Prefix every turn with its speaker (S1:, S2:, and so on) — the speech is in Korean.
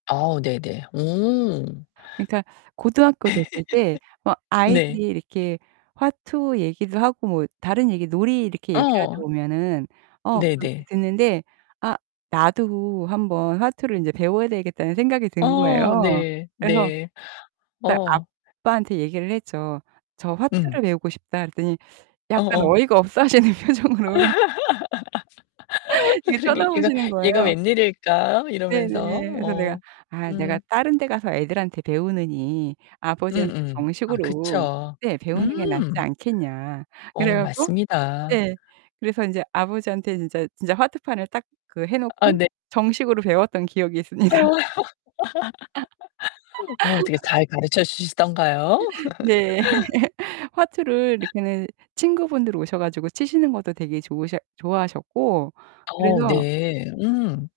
S1: 아, 네네. 오.
S2: 그러니까 고등학교 됐을 때 막 아이들이
S1: 네.
S2: 이렇게 화투 얘기를 하고 뭐 다른 얘기 놀이 이렇게 얘기를 하다
S1: 어.
S2: 보면은 어, 그 이렇게
S1: 네네.
S2: 듣는데 아 나도 한번 화투를 인제 배워야 되겠다는 생각이 든
S1: 어.
S2: 거예요.
S1: 네.
S2: 그래서
S1: 네.
S2: 딱
S1: 어.
S2: 아빠한테 얘기를 했죠. "저
S1: 음.
S2: 화투를 배우고 싶다." 그랬더니 약간
S1: 어어.
S2: 어이가 없어 하시는 표정으로
S1: 아
S2: 이렇게
S1: 그런 게 "얘가
S2: 쳐다보시는 거예요.
S1: 얘가 웬일일까?"
S2: 네네.
S1: 이러면서.
S2: 그래서 내가
S1: 어.
S2: "아, 내가
S1: 음.
S2: 다른 데 가서 애들한테 배우느니 아버지한테
S1: 음음. 아
S2: 정식으로
S1: 그쵸.
S2: 네, 배우는 게 낫지
S1: 음.
S2: 않겠냐." 그래
S1: 어,
S2: 갖고
S1: 맞습니다.
S2: 네. 그래서 인제 아버지한테 진짜 진짜 화투판을 딱 그 해
S1: 아
S2: 놓고
S1: 네.
S2: 정식으로 배웠던 기억이
S1: 아.
S2: 있습니다.
S1: 어, 어떻게 잘 가르쳐 주시던가요?
S2: 네. 화투를 이렇게는 친구분들 오셔 가지고 치시는 것도 되게 좋으셔 좋아하셨고
S1: 어,
S2: 그래서
S1: 네. 음.